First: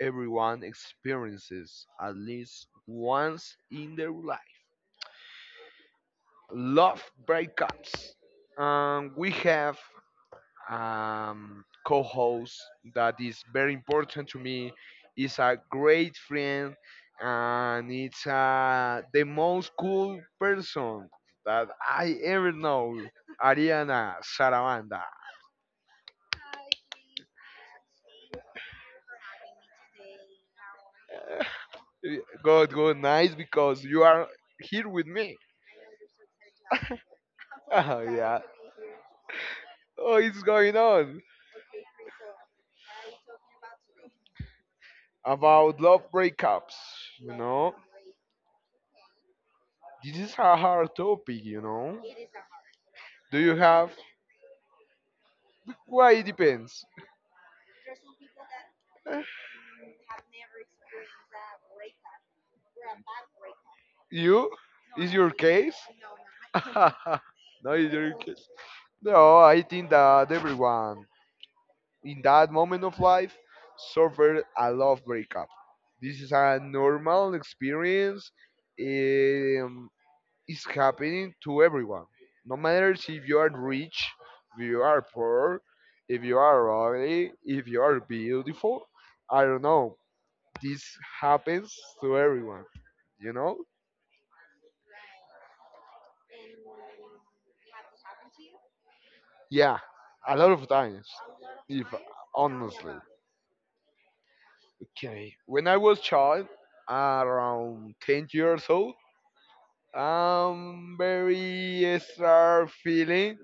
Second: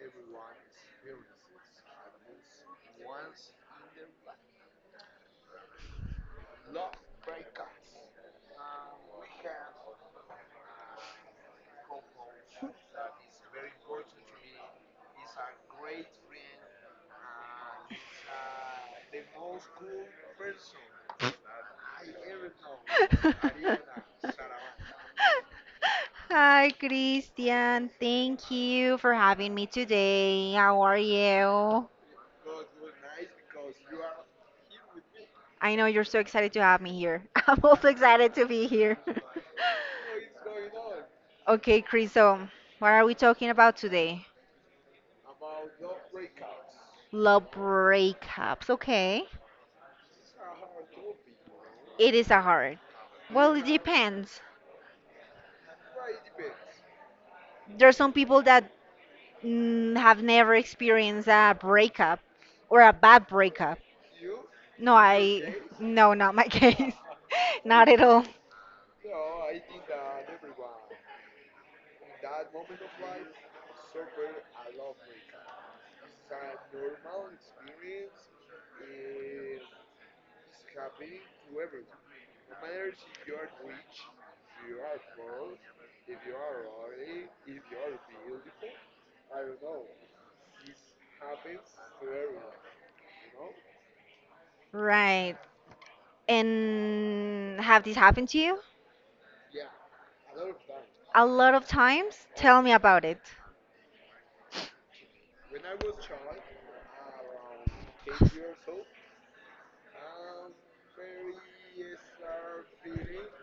everyone experiences at least once in their life, love breakups. We have co-host that is very important to me. Is a great friend, and it's the most cool person that I ever know, Ariana Saravanda. Hi, Christian. Thank you for having me today. How are you? God, go nice because you are here with me. I know you're so excited to have me here. I'm also Oh excited yeah. to be here. Oh, it's going What is... on Okay, Chris, so what are we talking about today? about love breakups. You Love know, breakups. Okay. this is a hard topic. It is a hard. Do Well, you it have? depends. Why it depends. There's some people that have never experienced a breakup or a bad breakup. You? No, Is your I, case? no, not my case. No, Not is at your all. case. No, I think that everyone in that moment of life suffered a love breakup. This is a normal experience. Um, it's happening to everyone. No matter if you are rich, if you are poor, if you are ugly, if you are beautiful. I don't know. This happens to everyone, you know? Right. And have this happened to you? Yeah, a lot of times, A lot of if times. Tell me honestly. about it. Okay, when I was child, around 10 years old, I'm very start feeling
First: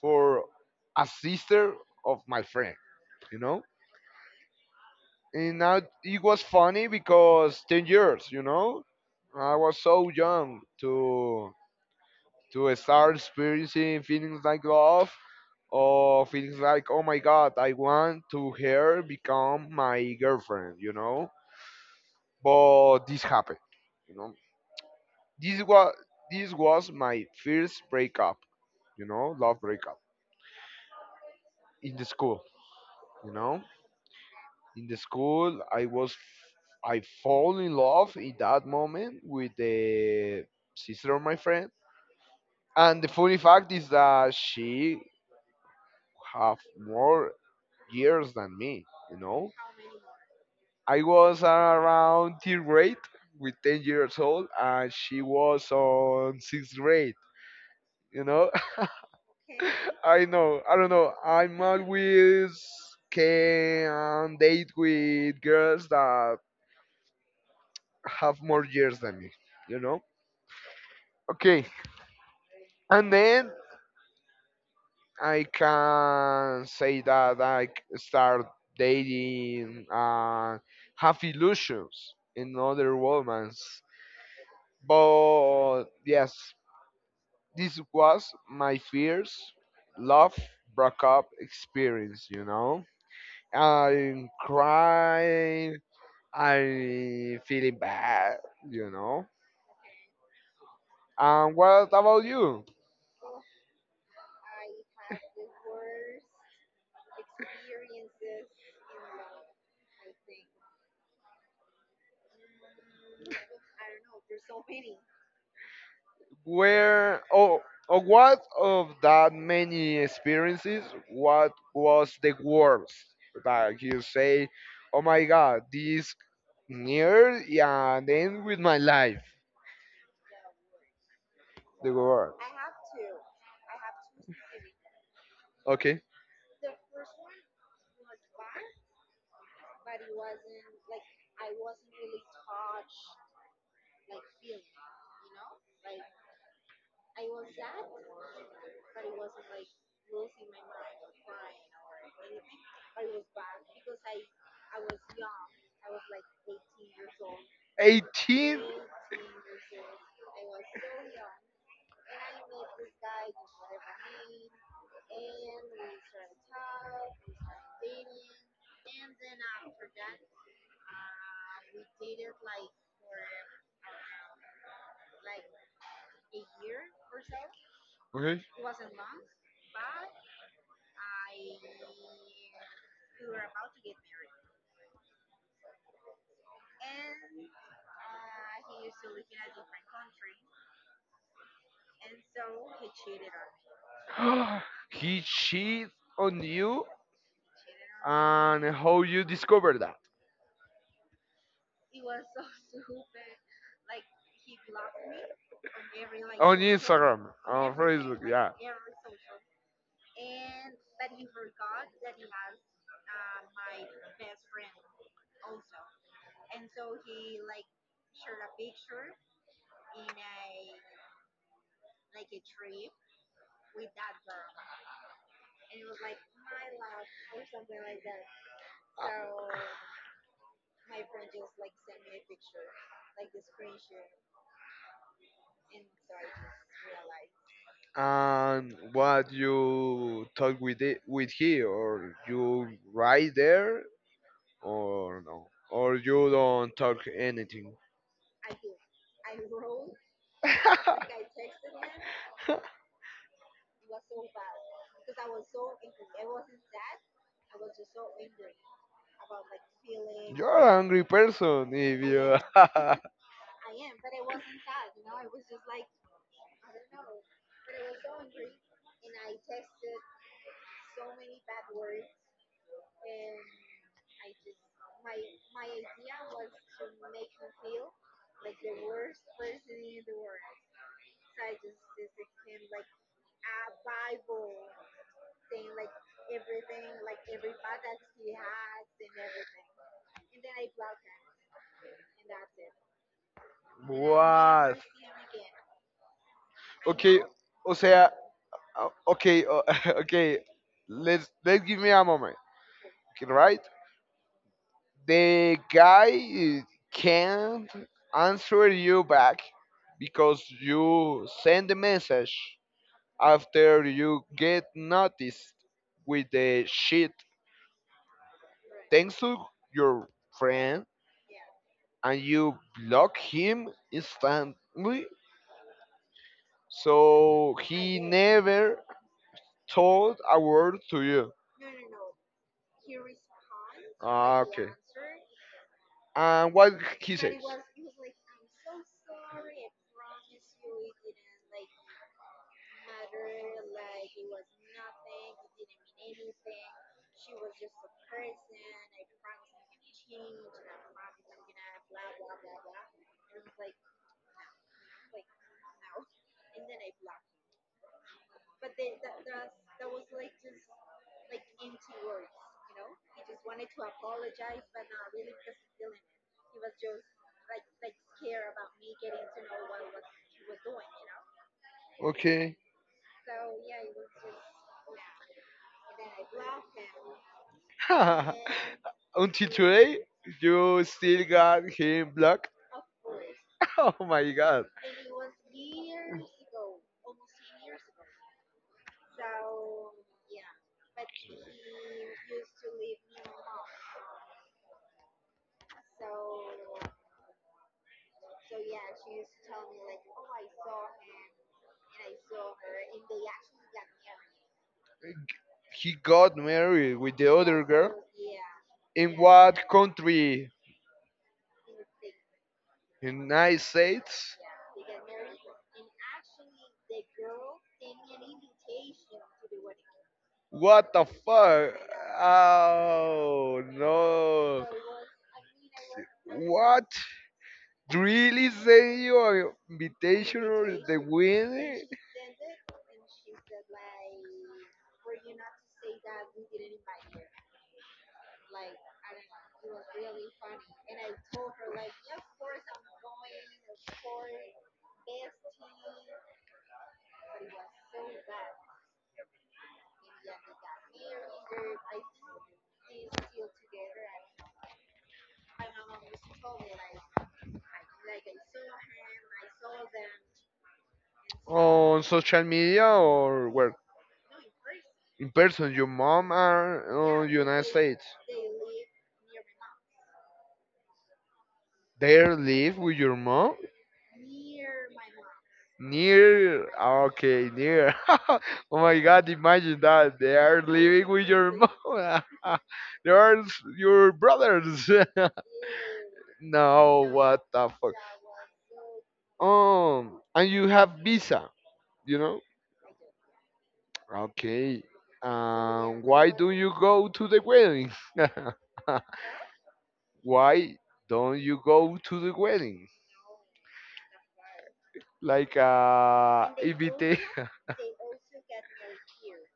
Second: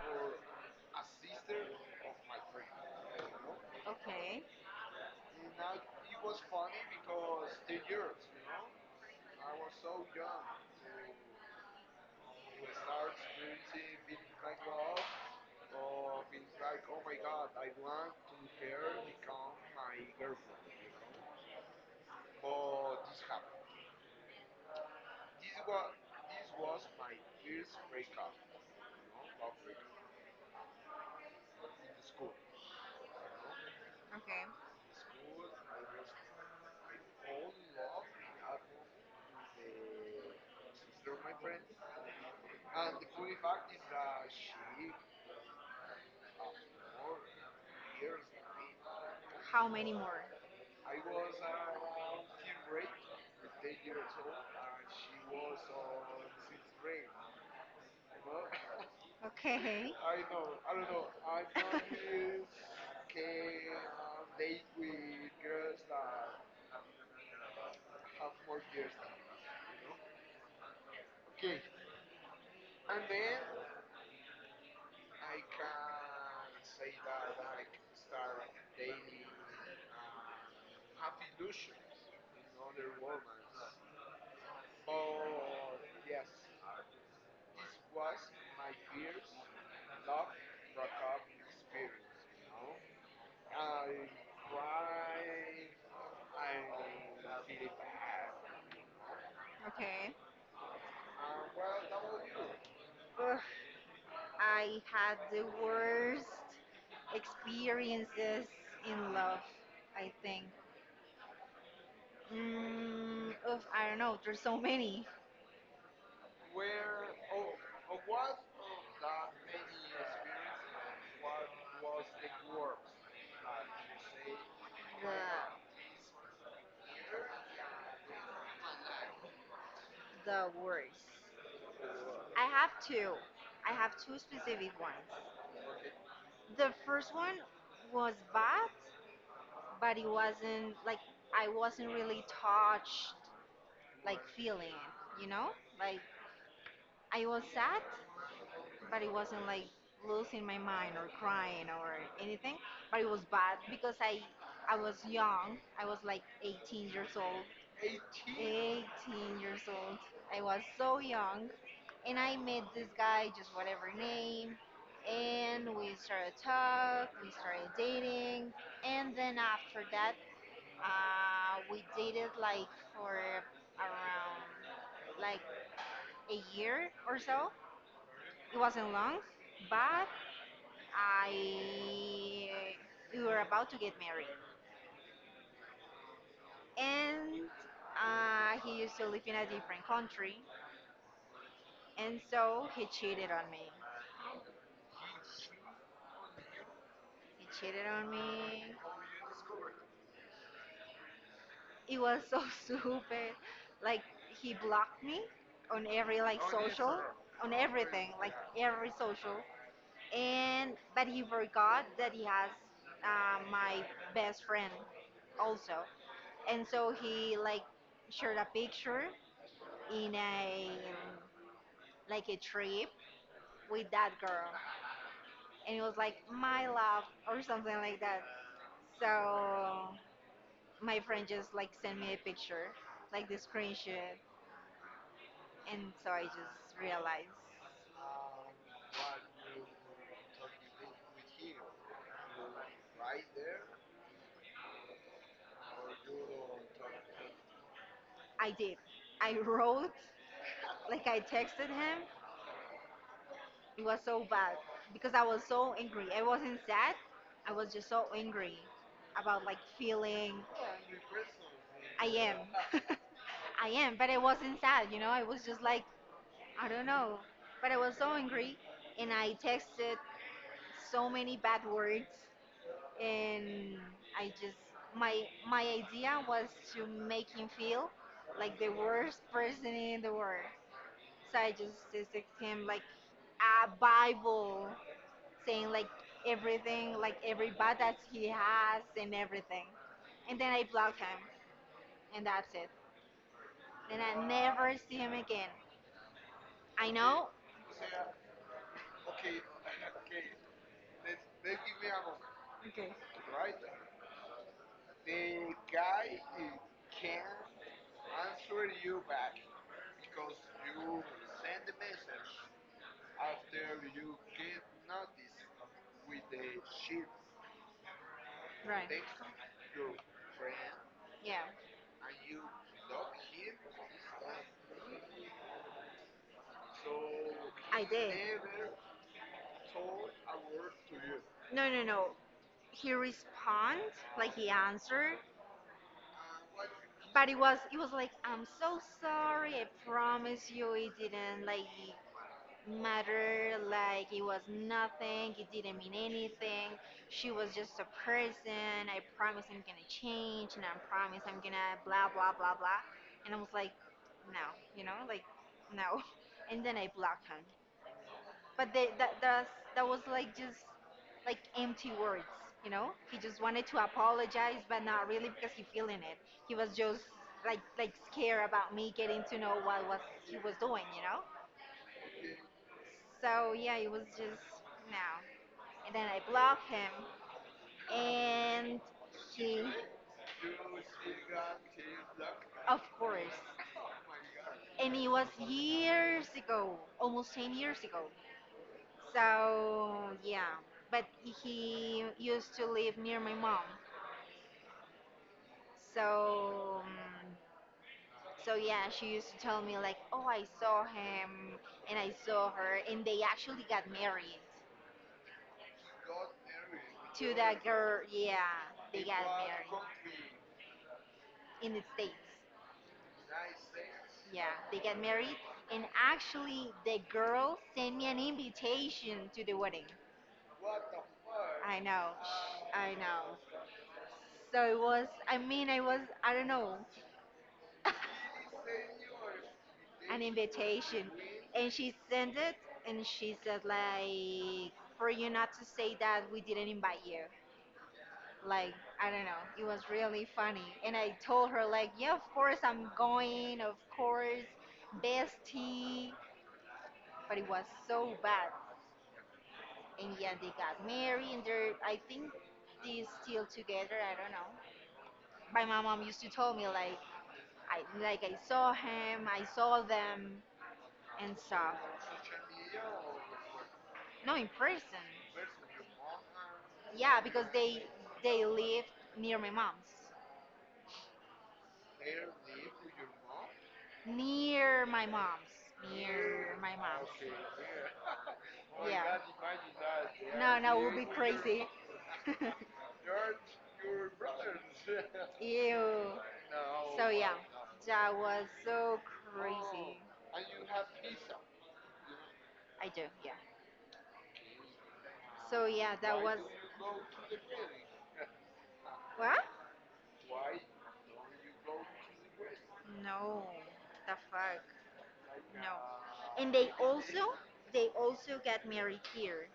for a sister of my friend, you know? Okay. And now it was funny because 10 years, you know? I was so young to start experiencing feelings like love or feels like, oh my god, I want to her become my girlfriend, you know. But this happened, you know. This was this was my first breakup, you know, love breakup in the school, you know. Okay. In the school, I fall in love in that moment with the sister of my friend, and the funny fact is that she have more years than me, you know. How many more? I was around third grade with 10 years old, and she was on sixth grade, you know? Okay. I know, I don't know. I'm always can date with girls that have more years than me, you know? Okay, and then I can say that start dating and have illusions in other women. But yes, this was my first love breakup experience, you know. I'm crying, I'm feeling bad, you know. Okay. And what about you? Ugh. I had the worst experiences in love, I think. I don't know, there's so many. Where oh, oh what of that many experiences, what was the worst? Like you say, oh The, my god, this near and end with my life, the worst. the world. I have two. I have two specific ones. Okay. The first one was bad, but it wasn't like... I wasn't really touched, like feeling, you know? Like I was sad, but it wasn't like losing my mind or crying or anything, but it was bad because I was young. I was like 18 years old. 18? 18 years old. I was so young, and I met this guy, just whatever name, and we started talk we started dating. And then after that, we dated like for around like a year or so. Okay. It wasn't long, but I... we were about to get married, and he used to live in a different country, and so he cheated on me. He cheated on you, He cheated on me. and how you discovered that? It was so stupid. Like, he blocked me on every like On social, Instagram, on on everything, Facebook, like yeah. every social, and but he forgot that he has my best friend also, and so he like shared a picture in a... like a trip with that girl, and it was like my love or something like that. So my friend just like sent me a picture, like the screenshot, and so I just realized... And what you talk with it, with he, or you right there, or no, or you don't talk anything. I did. I wrote, like I texted him. It was so bad because I was so angry. I wasn't sad. I was just so angry about like feeling... You're an angry person if I you. am. I am, but I wasn't sad, you know? I was just like, I don't know, but I was so angry, and I texted so many bad words, and I just... my my idea was to make him feel like the worst person in the world. So I just texted him like a bible, saying like everything, like every bad that he has and everything. And then I blocked him, and that's it. And I never What? see him again. I Okay, know. o sea, o- okay, o- okay. Let's give me a moment. Okay. Okay, right? The guy can't answer you back because you send the message after you get noticed with the shit. Right. Thanks to your friend, Yeah. and you block him instantly, so I he did. never told a word to you. No, no, no. He responded, like Ah, he okay. answered, And what he but it says? was... it was like, I'm so sorry. I promise you, it didn't like matter. Like, it was nothing. It didn't mean anything. She was just a person. I promise I'm gonna change, and I promise I'm gonna blah blah blah blah. And I was like, no, you know, like, no. And then I blocked him. But that was like just like empty words, you know. He just wanted to apologize, but not really, because he feeling it. He was just like... like scared about me getting to know what was... he was doing, you know. Okay. So yeah, it was just no, and then I blocked him. And Until he... today, you still got him blocked. of course. Oh my god. And it was years ago, almost 10 years ago, so yeah. But he used to live near my mom. So, so yeah, she used to tell me like, "Oh, I saw him and I saw her, and they actually got married He got married with to the that other girl. girl." Yeah, they In got... what country? in the States. United States? Yeah, they got married, and actually, the girl sent me an invitation to the wedding. What the I fuck? know, I know. Oh So no. it was... I mean, I was... I don't know. What? Really send you an An invitation or the invitation, and wedding? she sent it, and she said like, for you not to say that we didn't invite you. Like, I don't know, it was really funny, and I told her like, yeah, of course I'm going, of course, bestie. But it was so bad, and yeah, they got married, and they're... I think they're still together, I don't know. But my mom used to tell me like, I saw him, I saw them, and stuff. On social media or where? No, in person. In person, your mom Yeah, are on because United they... States. they live near my mom's, There live with your mom? near my mom's, near Near, my ah, mom's. okay, near. Oh my Yeah. God, imagine that they No, are no, it would be living with your crazy. mom. Your brothers. Ew. So No, yeah, what the fuck? that was so crazy. And you have visa, you know? I do, yeah. Okay. So yeah, that Why was... don't you go to the wedding? What? Why don't you go to the wedding? No. The fuck? Like No. And they invite also... they also got married here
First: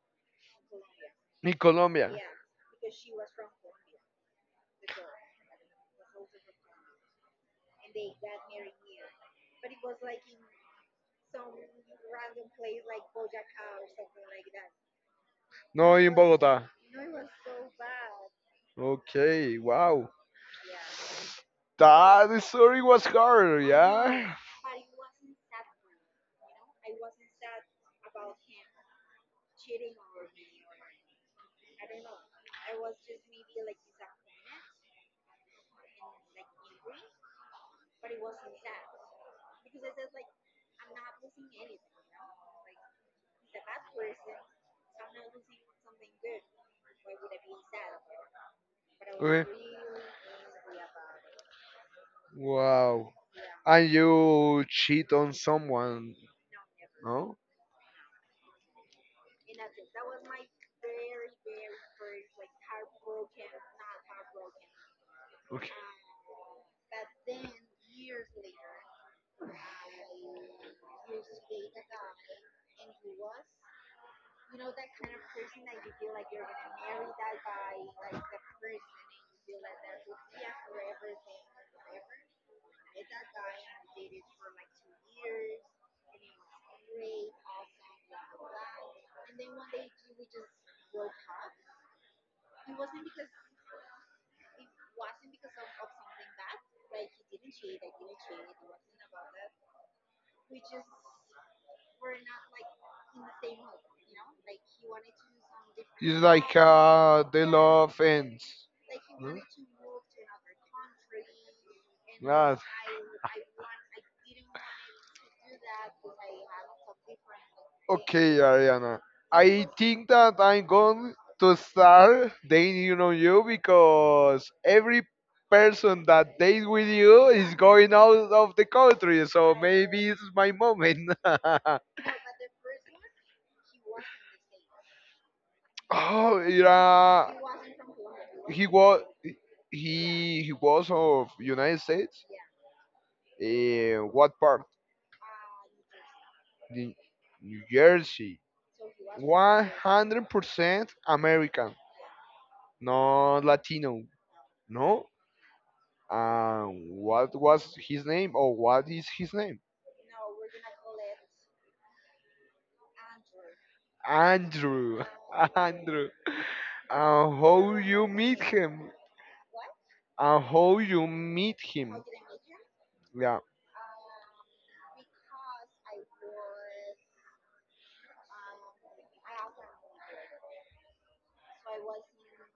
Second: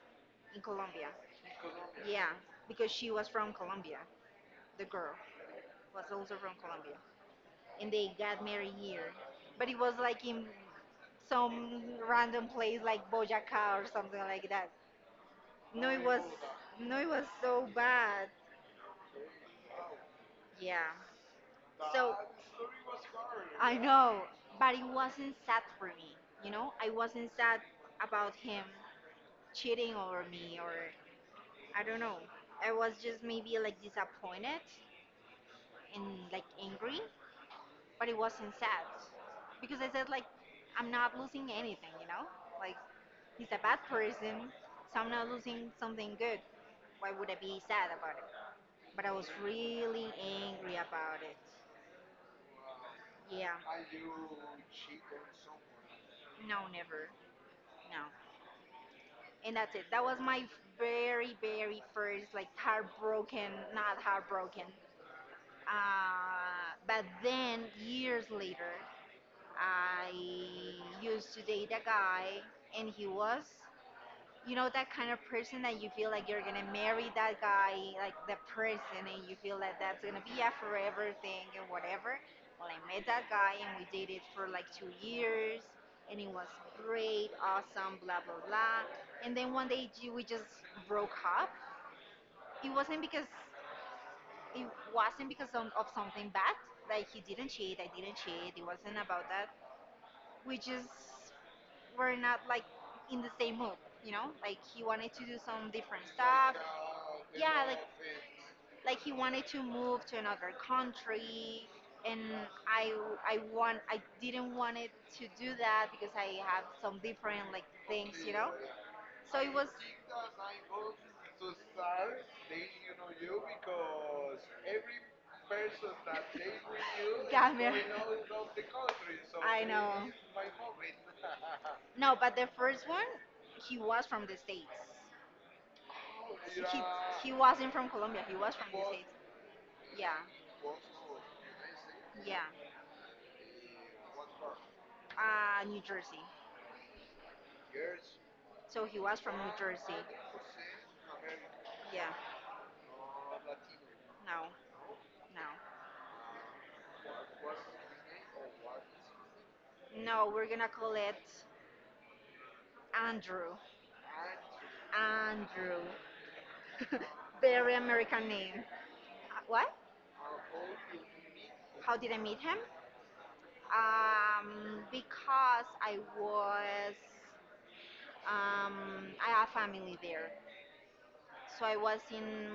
in Colombia. in Colombia. Yeah, because she was from Colombia. The girl was also from Colombia, and they got married here. But it was like in some random place like Boyacá or something like that. No, No, it in was... Bogota. no, it was so bad. Okay, wow. Yeah. So That story was hard, I know, yeah? but it wasn't sad for me. You know, I wasn't sad about him cheating over me or... I don't know. I was just maybe like disappointed and like angry, but it wasn't sad because I said like, I'm not losing anything, you know? Like, he's a bad person, so I'm not losing something good. Why would I be sad about it? But I was Okay. really angry about it. Wow. Yeah. And you cheat on someone, No, never. no? No. And that's it. That was my very, very first like heartbroken, not heartbroken... Okay. But then years later, I used to date a guy, and he was, you know, that kind of person that you feel like you're gonna marry that guy, like the person, and you feel that that's gonna be a forever thing and whatever. Well, I met that guy, and we dated for like 2 years, and it was great, awesome, blah blah blah. And then one day, we just broke up. It wasn't because... it wasn't because of something bad. Like, he didn't cheat, I didn't cheat. It wasn't about that. We just were not like in the same mood, you know. Like, he wanted to do some different stuff. uh, Yeah, like... like he wanted to move to another country, and I I want I didn't want it to do that because I have some different like things, you Okay, know. Ariana. So it I was... think that I'm going to start dating on you because every person that dates with you is Yeah, man. going out of the country, so I know. it's my moment. No, but the first one, he was from the States. Oh, He, yeah. he wasn't from Colombia. He was He from, was yeah, he he was of United States. yeah, Eh, what part? New Jersey. New New Jersey. So he was from New One Jersey. hundred percent American, Yeah, not Latino. no, No. no. What was his name? Or what is his name? No, we're gonna call it Andrew. Andrew. Andrew. Andrew. And Very how you American meet name. him? What? And how you meet How him? did I meet him? Yeah. Because I was, um, I have family there. So I was in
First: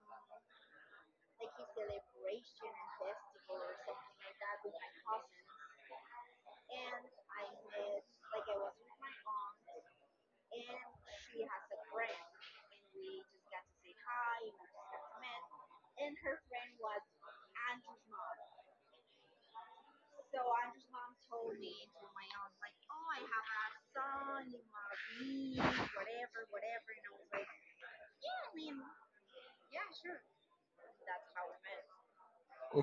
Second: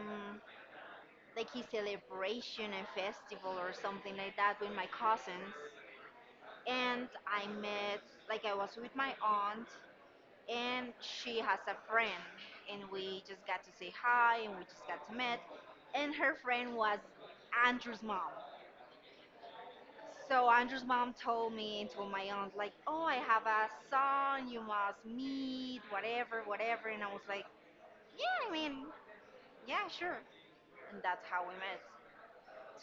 like a celebration, and festival or something like that with my cousins. And I met... like I was with my aunt and she has a friend, and we just got to say hi and we just got to meet. And her friend was Andrew's mom. So Andrew's mom told me and told my aunt like, oh, I have a son you must meet, whatever, whatever. And I was like, yeah, I mean, yeah, sure. And that's how we met.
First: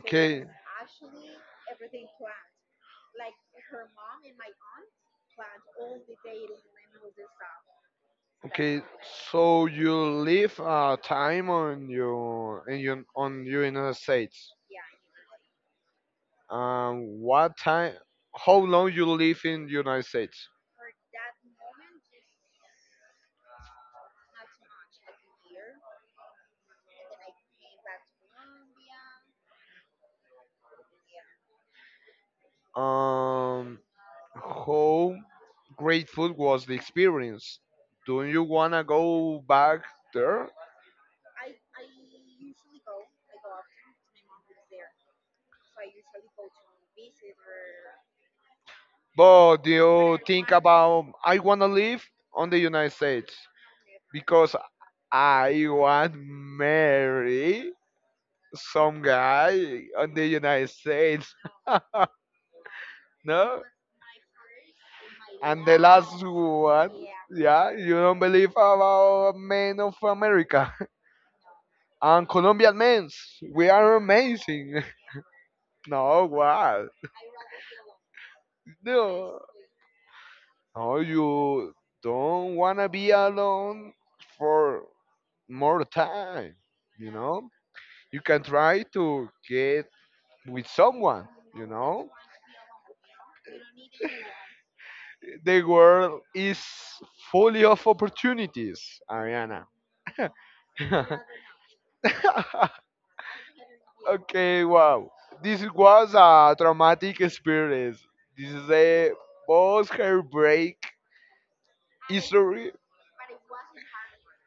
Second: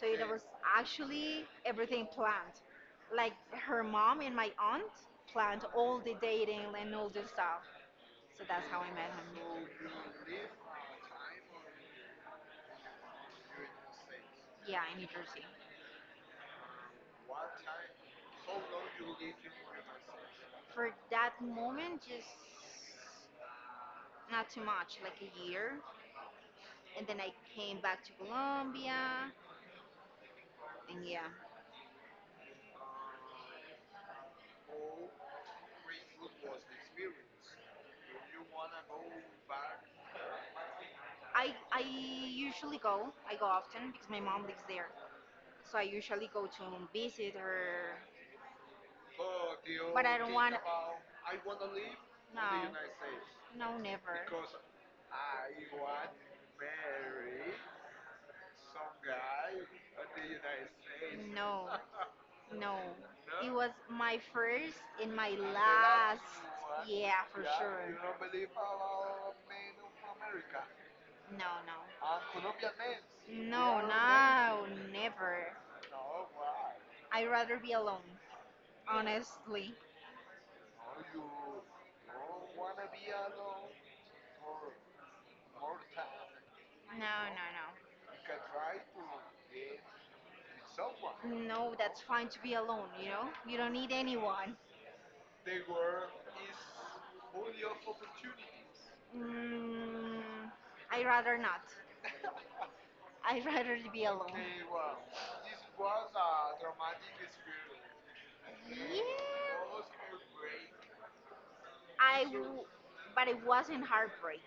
So it... Okay. was actually everything planned. Like, her mom and my aunt planned all the dating and all this stuff. So that's how Okay, I met him. so you live time on you in your on United States. Yeah, in New Jersey. What time? How long you live in United States? For that moment, just not too much, like a year. And then I came back to Colombia. And yeah, Um, how grateful was the experience? Do you wanna go back there? I go often because my mom lives there. So I usually go to visit her. But do But I you don't think want, about I wanna live on the no, United States no, never. because I want marry some guy on the United States. No, no. It No? was my first and my And the last. last one, Yeah, for yeah, you sure. don't believe about men of America No, no. and Colombian men. We No, are no, amazing. never. No, what? I'd rather be alone, No, honestly. no, you don't wanna be alone for more time. You No, no, know, you can try to get with someone. no. You No, that's know, fine to be alone, you know? You don't need anyone. the world is full of opportunities, Ariana. Mm, I'd rather not. I'd rather be alone. Okay. Okay, wow. This was a traumatic experience. This is This is a... Yeah, a boss hair break I, w-... history. but it wasn't heartbreak.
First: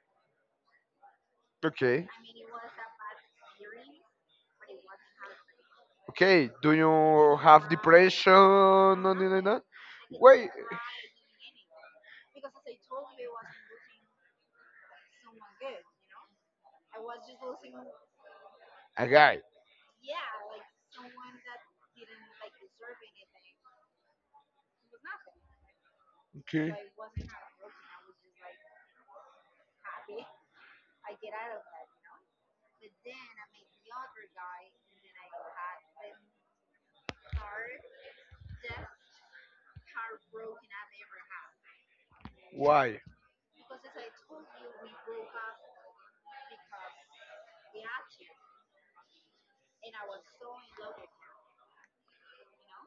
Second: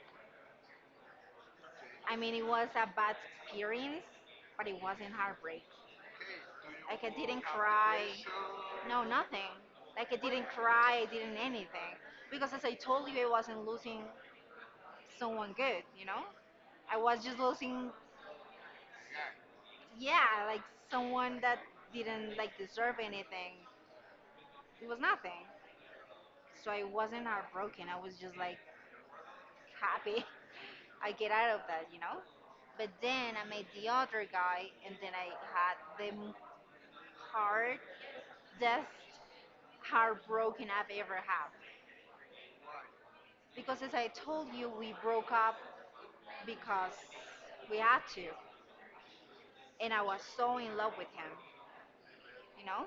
Okay. I mean, it was a bad experience, but it wasn't heartbreak. Okay, do I you didn't have cry. depression? No, No, no, no, nothing. no. Like, I didn't Wait, cry. I didn't anything because, as I told you, I wasn't losing someone good. You know, I was just losing, a guy. yeah, like someone that didn't like deserve anything. It was nothing. So Okay. I wasn't heartbroken. I was just like, happy. I get out of that, you know? But then I met the other guy, and then I had the m-... hardest heartbroken I've ever had. Why? Because as I told you, we broke up because we had to. And I was so in love with him, you know?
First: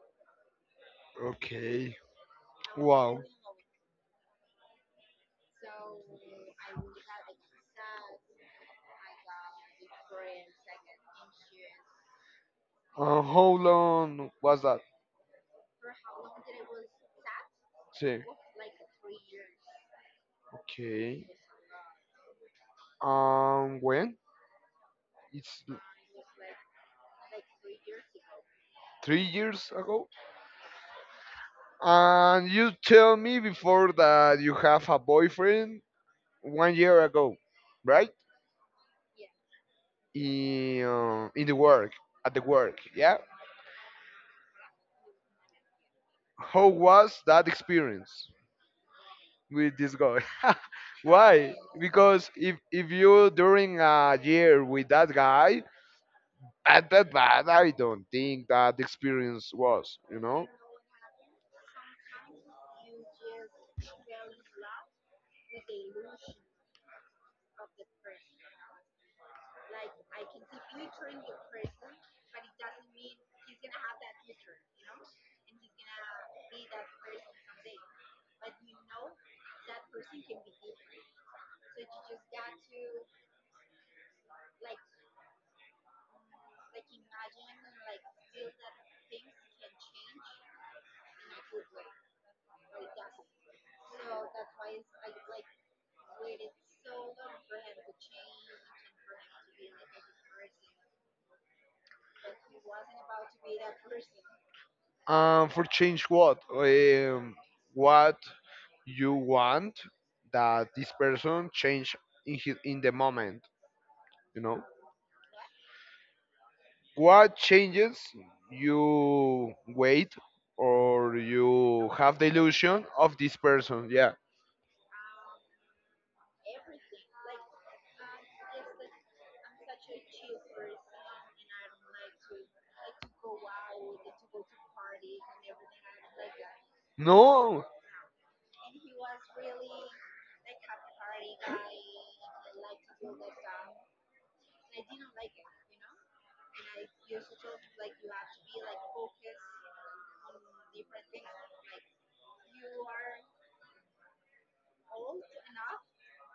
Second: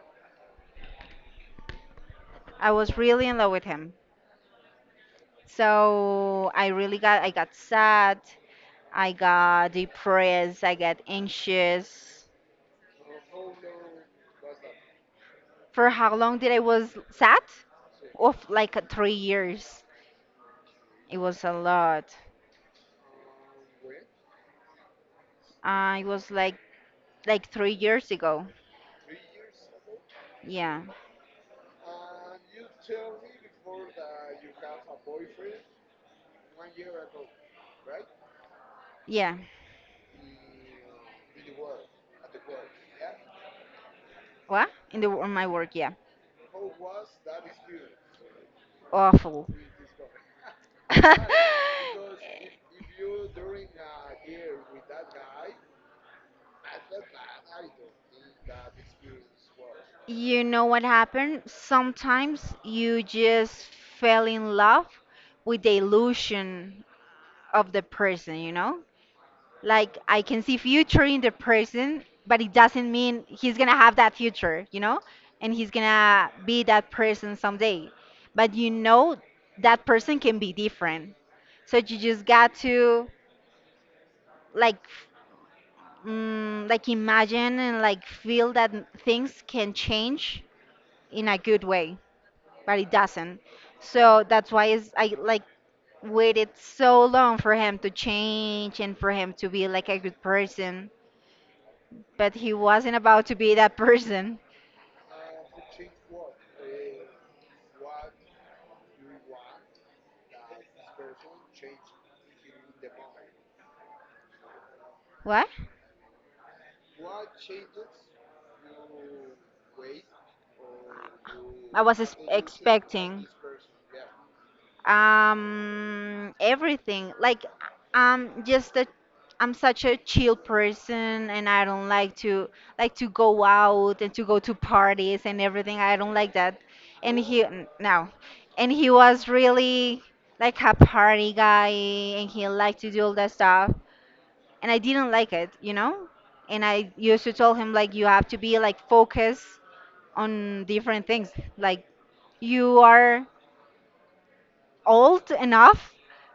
Okay. I was Wow. really in love with him. So I got sad, I got depressed, I got anxious. How long was that? For how long did I was sad? Sí. Of like 3 years. It Okay. was a lot. When? It's It was like 3 years ago. 3 years ago. Yeah, And you tell me before that you have a boyfriend 1 year ago, right? yeah. In the work, at the work, yeah. What in the... on my work? Yeah, How was that experience awful. with this guy? Why? Because if you during a year with that guy, at that bad, I don't think that experience was, you You know. know what happened? Sometimes you just fell in love with the illusion of the person, you know? Like I can see future in the person, but it doesn't mean he's gonna have that future, you know? And he's gonna be that person someday. But you know that person can be different. So you just got to like like imagine and like feel that things can change in a good way, but it doesn't. So that's why is I like waited so long for him to change and for him to be like a good person, but he wasn't about to be that person. For change what? What you want that this person change in his, in the moment, you know? What? What changes you wait or I you was have the illusion of expecting this person? Yeah. Everything. Like I'm just a I'm such a chill person and I don't like to go out and to go to parties and everything. I don't like that. And No. No. And he was really like a party guy and he liked to do all that stuff, and I didn't like it, you know? And I used to tell him like you have to be like focused on different things. Like you are old enough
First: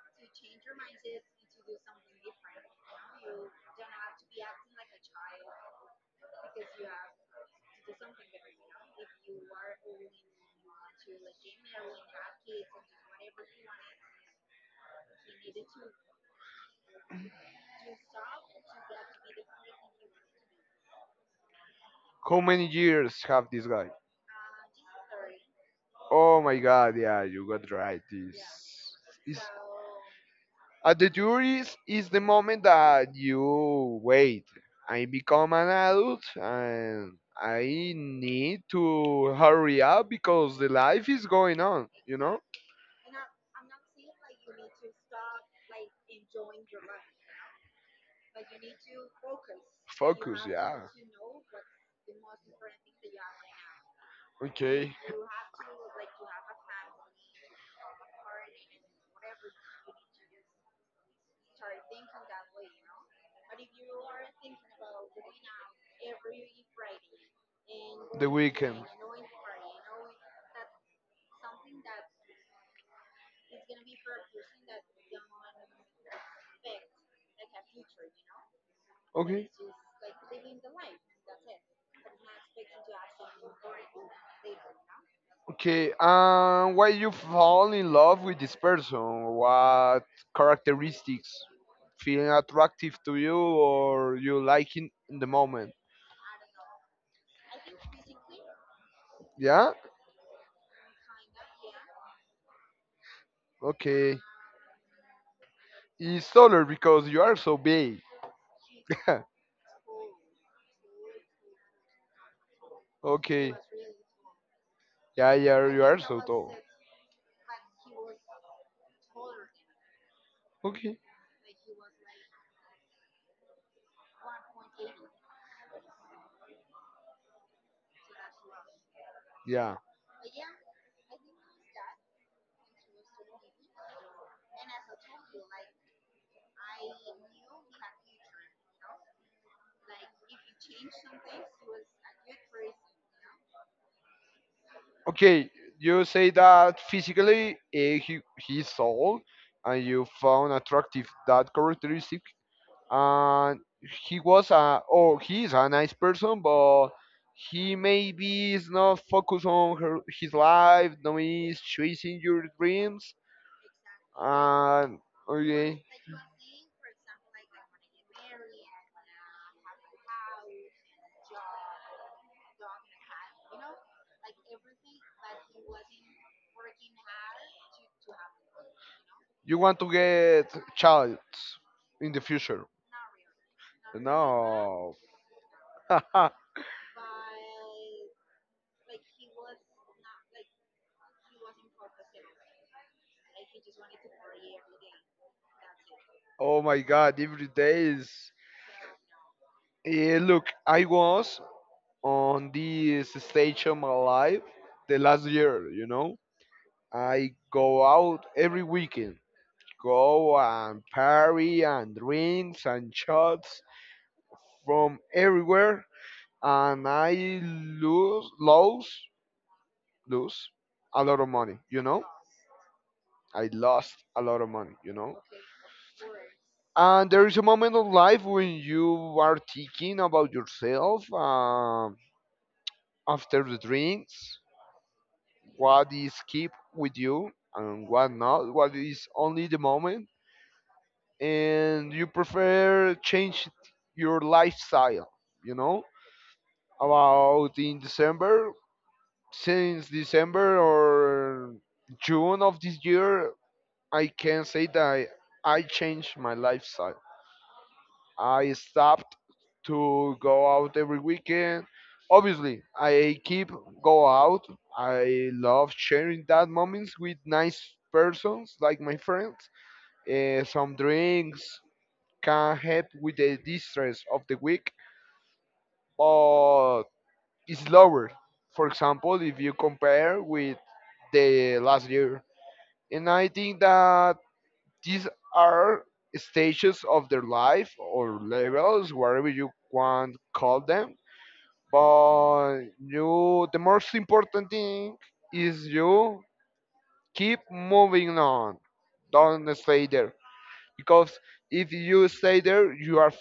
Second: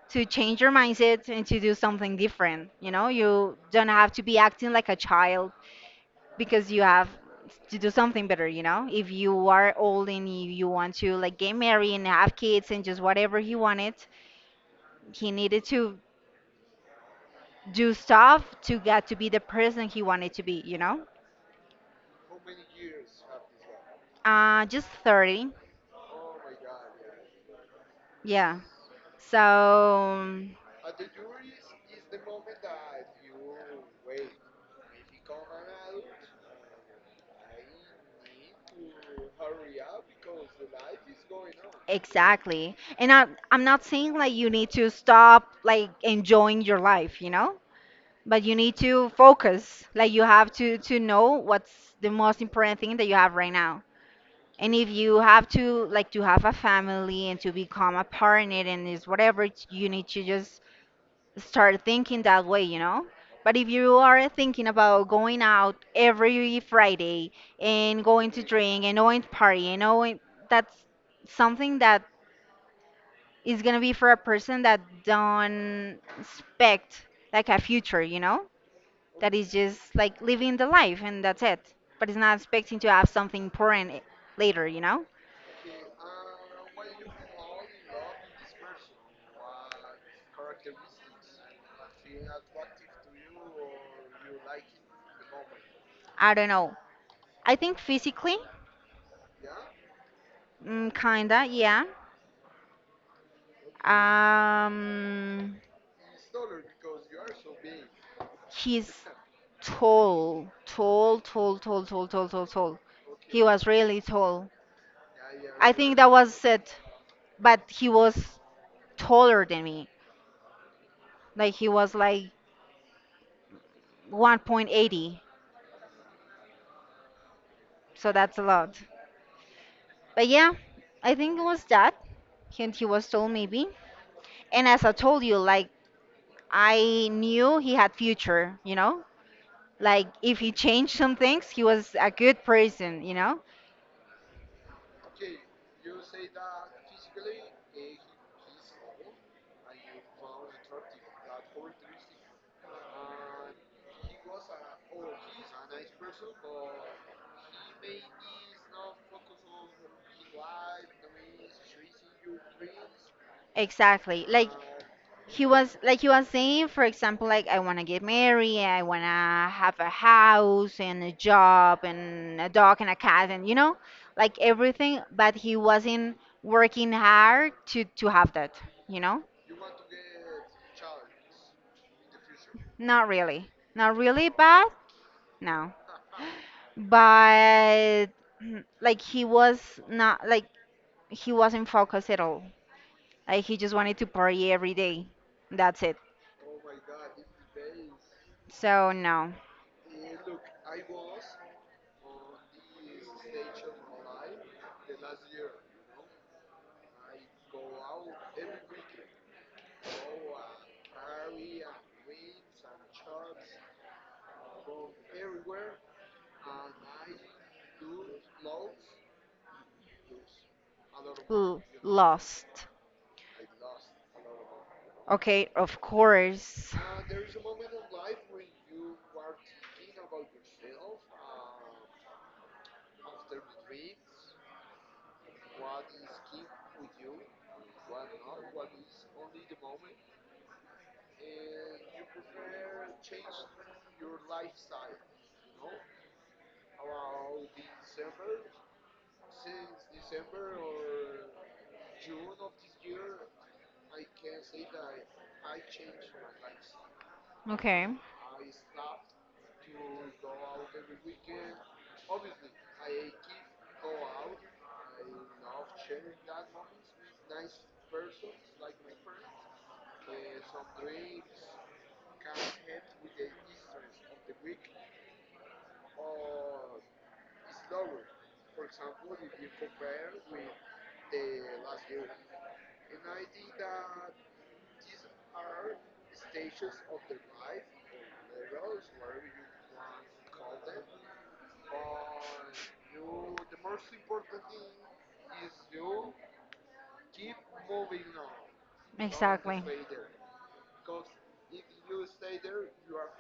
to change your mindset and to do something different, you know? You don't have to be acting like a child because you have to do something better, you know? If you are old and you want to like get married and have kids and just whatever he wanted, he needed to do stuff to get to be the person he wanted to be, you know? How many years have this guy? Just 30. Oh my god, yeah, you got right. Yeah. This is So at the juries is the moment that you wait. I become an adult and I need to hurry up because the life is going on, you know? exactly. And I'm not saying like you need to stop like enjoying your life, you know? But you need to focus. Like you Focus, have to yeah. to know what's the most important thing that you have right now. And if Okay. you have to like to have a family and to become a parent and is whatever, it's- you need to just start thinking that way, you know? But if you are thinking about going out every Friday and The going to drink weekend. and going to party you know, that's something that is gonna be for a person that don't expect like a future, you know? That is Okay. just like living the life and that's it. But it's not expecting to have something important later, you know? Okay, and why you fall in love with this person? What characteristics feeling attractive to you or you like in the moment? I don't know. I think physically, Yeah? mm, kinda, yeah. Okay. Um, It's taller because you are so big. He's tall, tall, tall, tall, tall, tall, tall, tall. He Okay. was really tall. Yeah, yeah, I you think are that so was tall. it, but he was taller than me. Okay. Like he was like 1.80, so that's a lot. Yeah. But yeah, I think it was that. And he was tall maybe. And as I told you, like I knew he had future, you know? Like if he changed some things, he was a good person, you know? Okay. You say that physically he's tall, and you found attractive that characteristic. And he was a oh, he is a nice person, but he maybe is not focused on her, his life. No, he's chasing your dreams. Exactly. Like And he was okay, like you was saying, for example, like I wanna get married, I wanna have a house and a job and a dog and a cat and you know, like everything, but he wasn't working hard to have that, you know? you want to get child in the future? Not really. Not really, but No. no. But like he was not like he wasn't focused at all. Like he just wanted to party every day. That's it. Oh my God! Every day is. So no. Eh, look, I was on this stage of my life the last year, you know. I go out every weekend, go and party and drinks and shots from everywhere, and I lose a lot of money, L- you know. lost. I lost a lot of money, you know. Okay, of course. And there is a moment of life when you are thinking about yourself after the drinks what is keep with you and what not, what is only the moment, and you prefer change your lifestyle, you know, about in December, since December or June of this year, I can say that I changed my lifestyle. Okay, I stopped to go out every weekend. Obviously, I keep go out. I love sharing that moments with nice persons like my friends. Some drinks can help with the distress of the week, but it's lower. For example, if you compare with the last year, and I think that these are stages of their life or levels, whatever you want call them. But you, the most important thing is you keep moving on. Don't exactly. stay there because if you stay there, you are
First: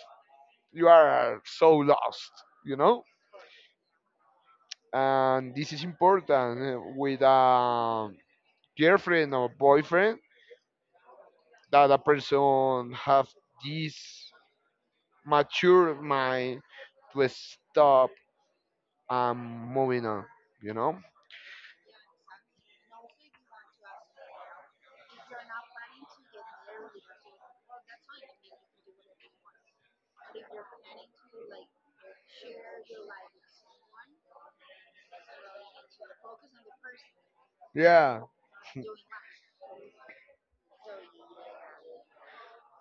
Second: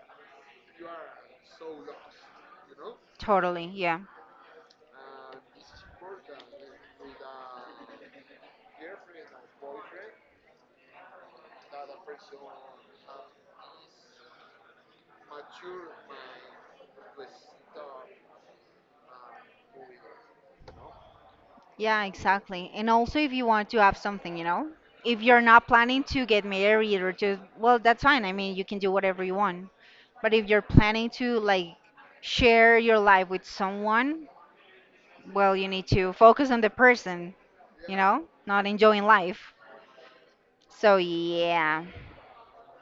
you are so lost, you know. Totally, yeah. And this is important with a girlfriend or boyfriend that a person have this mature mind to stop and moving on, you know. Yeah, exactly. And also, if you want to have something, you know, if you're not planning to get married or to, well, that's fine. I mean, you can do whatever you want. But if you're planning to, like, share your life with someone, well, you need to focus on the person, you Yeah. know, not enjoying life. So, yeah,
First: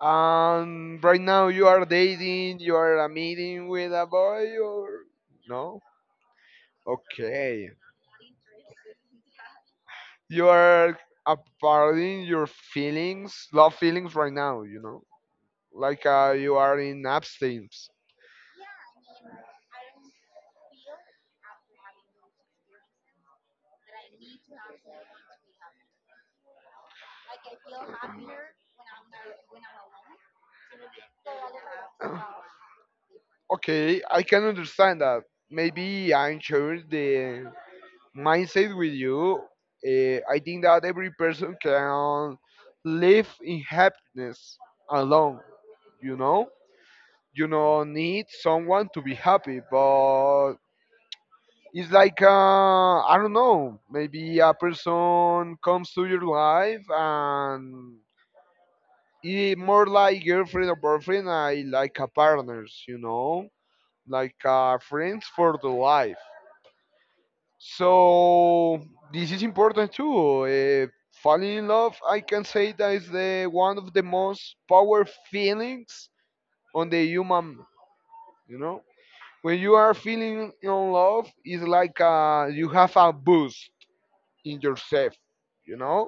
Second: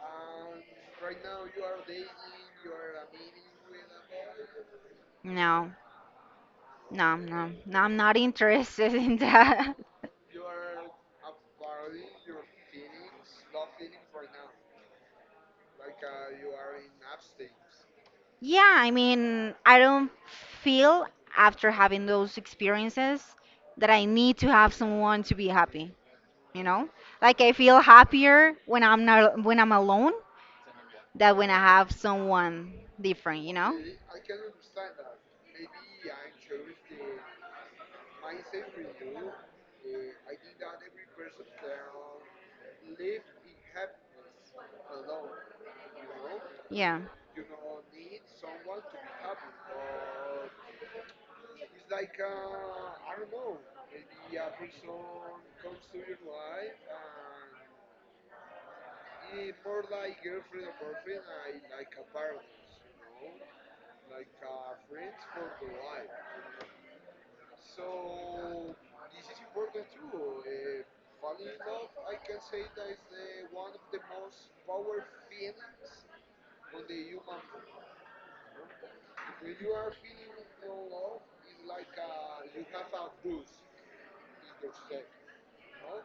Right now you are dating, you are a meeting with a boy, or no. no? No, no, Okay, no, I'm not interested in that. you are aparting your feelings, love feelings right now. You know, like you are in abstinence. Yeah, I mean, I don't feel after having those experiences that I need to have someone to be happy, you know? Like I feel happier when I'm not when I'm alone than when I have someone different, you know? Okay, I can understand that. Maybe I'm sharing the mindset with you. Eh, I think that every person can live in happiness alone, you know? Yeah. You know need someone to be happy but it's like I don't know maybe a person comes to your life and it more like girlfriend or boyfriend I like a partners you know like friends for the life so this is important too falling in love I can say that is the one of the most power feelings on the human you know. When you are feeling in love, it's like you have a boost in yourself. You know,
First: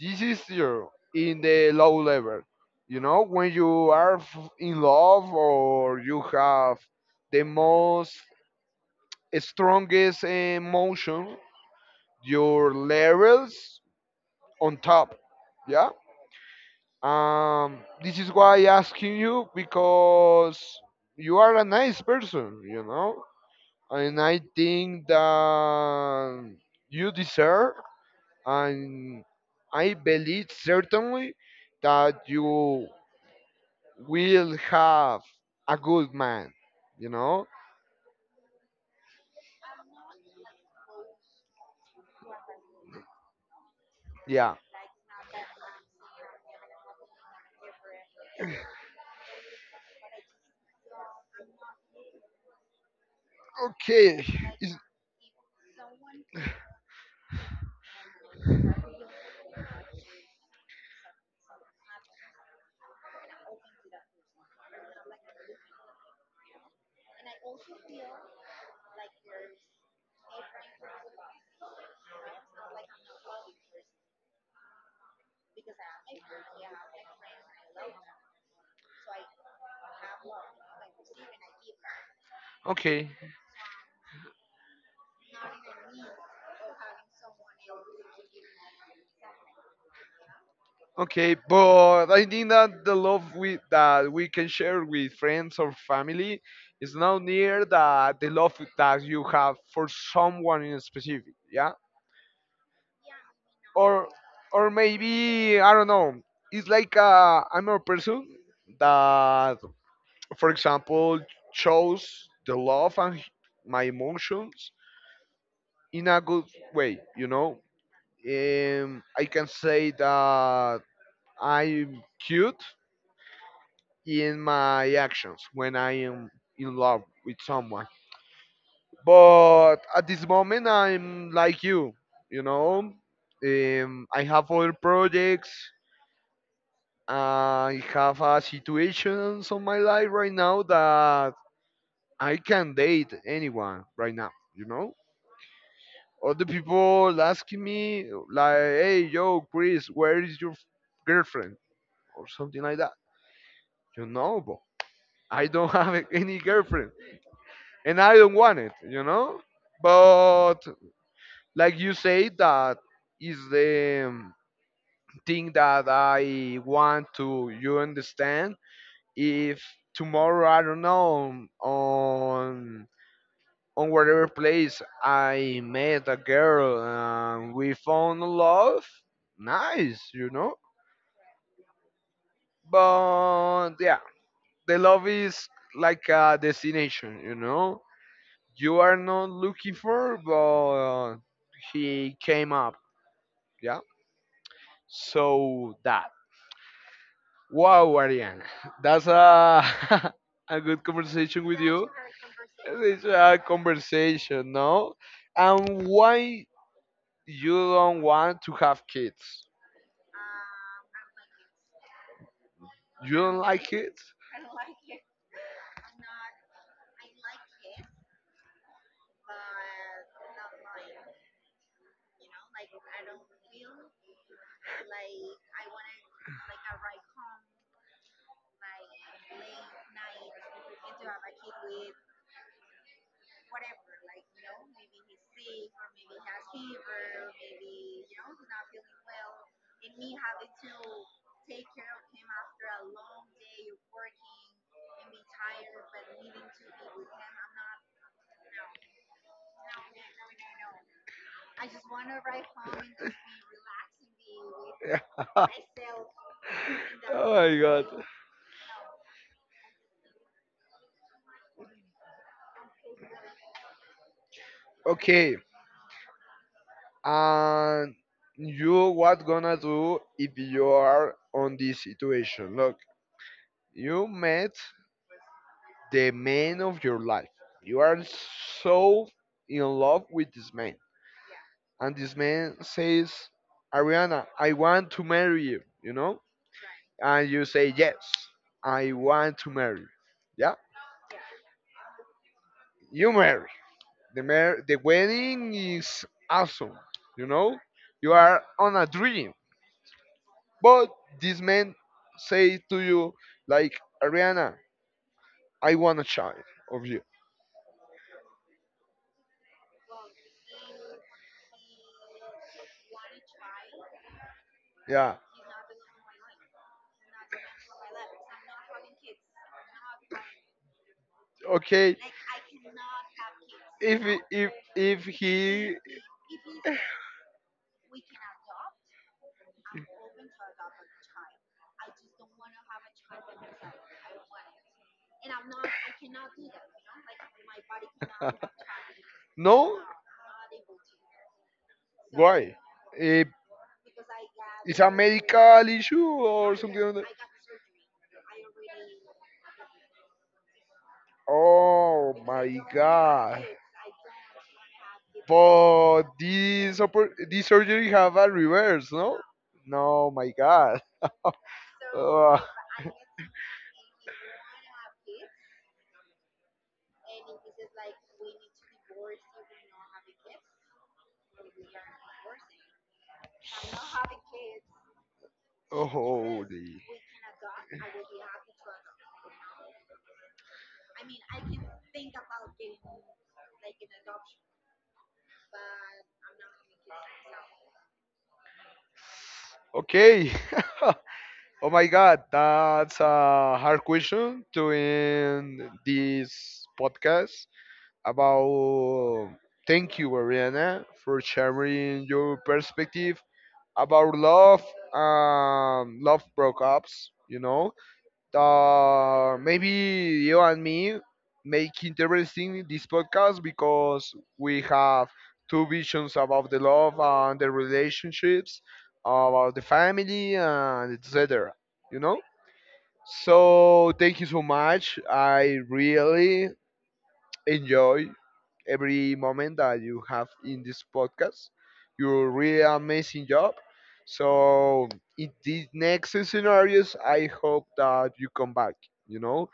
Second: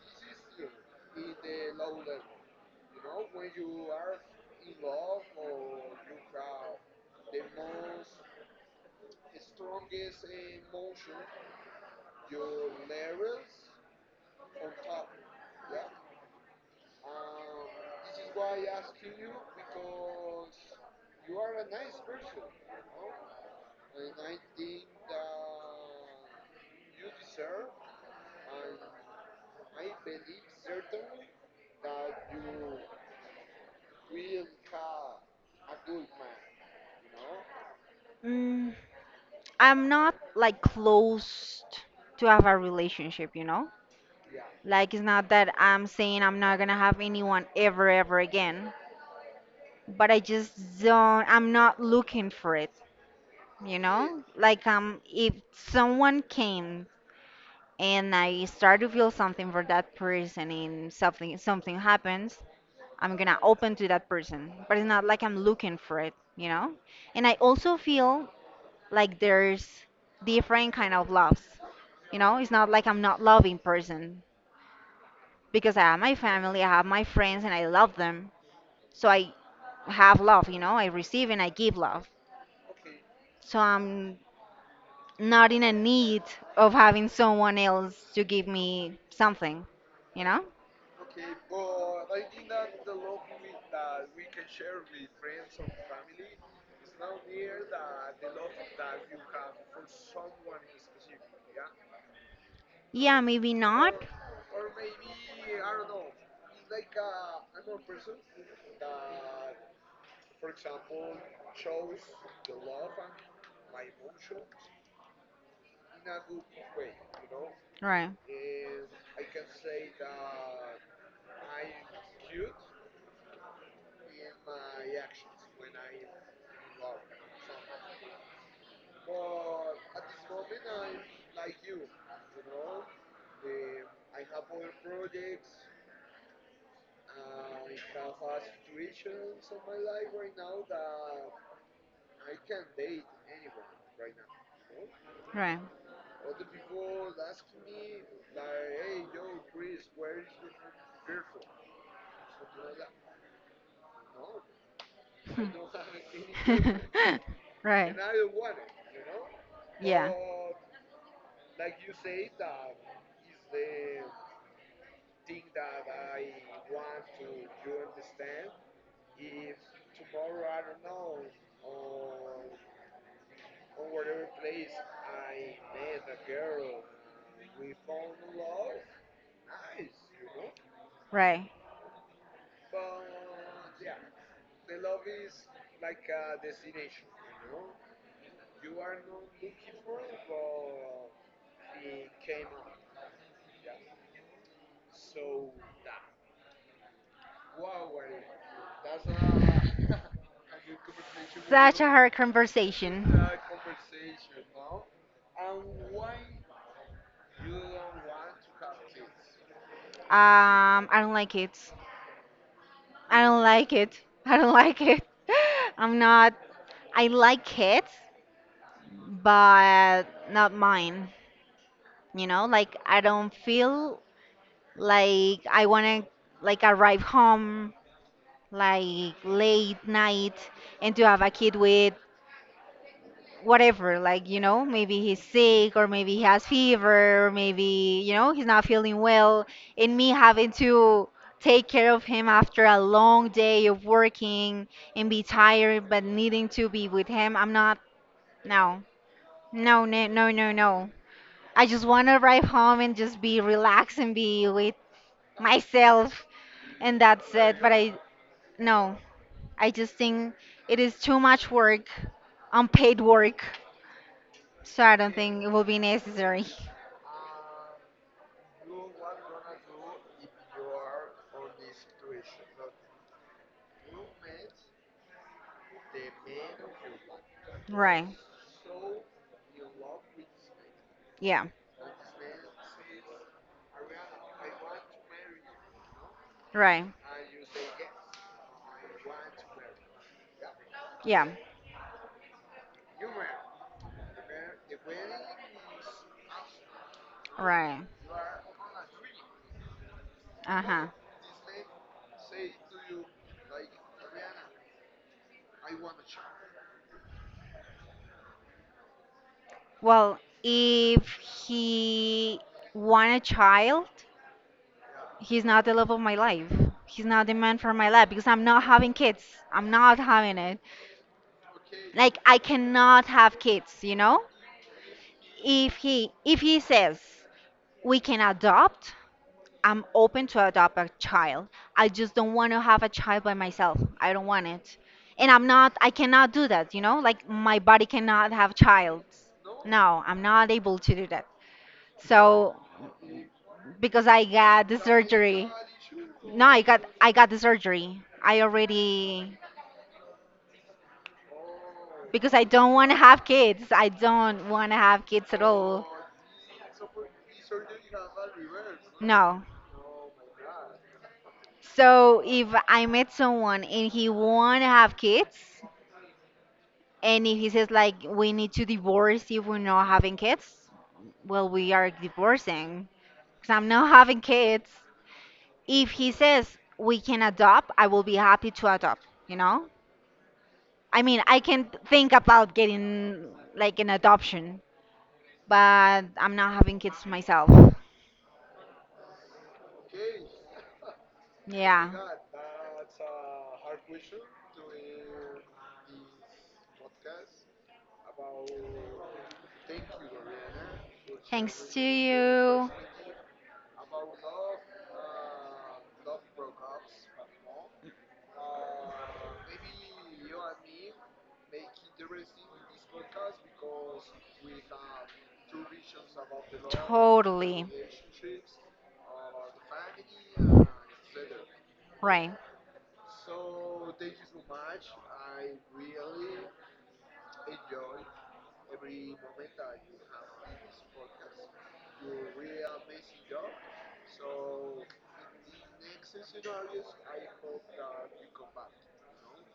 this is your in the low level. You know, when you are in love or you have the most strongest emotion, your levels on top. Yeah. This is why I asking you because you are a nice person. You know and I think that you deserve, and I believe certainly that you will have a good man. You know? Mm, I'm not like closed to have a relationship, you know? Yeah. Like, it's not that I'm saying I'm not gonna have anyone ever, ever again, but I just don't, I'm not looking for it, you know? Okay. Like, Is- if someone came and I start to feel something for that person and something happens, I'm gonna open to that person, but it's not like I'm looking for it, you know? And I also feel like there's different kind of loves, you know? It's not like I'm not loving person, because I have my family, I have my friends, and I love them. So I have love, you know, I receive and I give love. okay. So I'm not in a need of having someone else to give me something, you know? Okay. But I think that the love we that we can share with friends or family is not near that the love that you have for someone in specific. Yeah. Yeah, maybe not. or or maybe I don't know. It's like I'm a person that, for example, shows the love and my emotions in a good way. You know, Right, I can say that I'm cute in my actions when I am in love with someone. But at this moment, I'm like you. You know, I have other projects. I have a situation on my life right now that I can date anyone right now, you know? right. Other people asking me, like, hey, yo, Chris, where is your girlfriend? Or something like that. You know, but I don't have any girlfriend Right. and I don't want it, you know? Yeah, But like you say, that is the thing that I want to you understand if tomorrow I don't know on whatever place I met a girl and we found love, nice, you know. right. But yeah, the love is like a destination, you know. You are not looking for, but he came up, yeah. So that. Wow, Ariane, that's a a good conversation with Such a you. hard conversation. It's a conversation, no? And why you don't want to have kids? I don't like it. You I don't don't like like it. kids? I don't like it. I'm not. I like it, but not mine. You know, like I don't feel like I wanna like arrive home like late night and to have a kid with whatever, like, you know, maybe he's sick or maybe he has fever or maybe, you know, he's not feeling well, and me having to take care of him after a long day of working and be tired but needing to be with him. I'm not. No, no, no, no, no, no. I just want to arrive home and just be relaxed and be with Oh myself and that's it. my But god. I, no, I just think it is too much work, unpaid work. So I don't Okay, think it will be necessary. and you what gonna do if you are on this situation? Look, you met the man of your life. You are Right. so in love with this man. Yeah. And this man says, Ariana, I want to marry you, you know? Right. And you say, yes, I want to marry. You." Yeah, Yeah. you marry. The, the wedding is awesome, you know? Right. You are on a dream. Uh-huh. But this man say to you, like, Ariana, I want a child of you. Well, if he want a child, Yeah, he's not the love of my life. He's not the man for my life because I'm not having kids. I'm not having it. okay. Like I cannot have kids, you If, know? If he, If he says we can adopt, I'm open to adopt a child. I just don't want to have a child by myself. I don't want it. And I cannot do that, you know? Like, my body cannot have child. no, No, I'm not able to do that. why? So, Eh, because I got the it's a surgery. medical issue No, or something like that? I got the surgery. I already, Oh because I my don't want to have god. kids. I don't want to have kids at all. But this this surgery have a reverse, no? No. No, my god. So Ugh. if I met someone and he want to have kids, and if he says like we need to divorce if we're not having kids, well, we are divorcing because I'm not having kids. Oh, If he says holy. we can adopt, I will be happy to adopt, you know? I mean, I can think about getting like an adoption, but I'm not having kids myself. Okay. Oh my Yeah. god, that's a hard question to end this podcast. About thank you Ariana for Thanks to sharing your you. perspective about love love breakups you know maybe you and me make interesting this podcast because we have two visions about the love and the Totally. relationships about the family and etc you know Right. so thank you so much I really enjoy every moment that you have in this podcast. You're really amazing job. So in these next scenarios, I hope that you come back. You know,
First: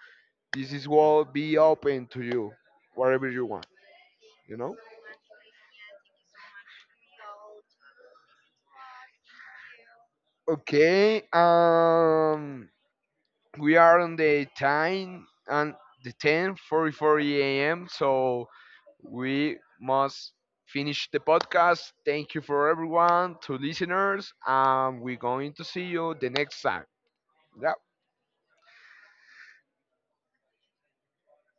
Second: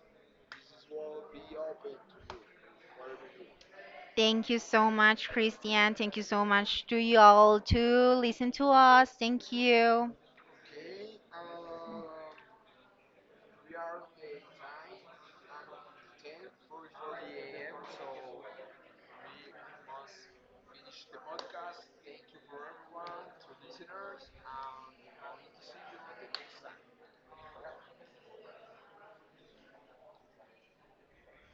this is what be open to you, whatever you want. Thank You you know. so much, Christian. Thank you so much to you all to listen to us. Thank you. Okay. We are on the time and the 10:44 a.m. So we must finish the podcast. Thank you for everyone, to listeners, and we're going to see you the next time. Yeah.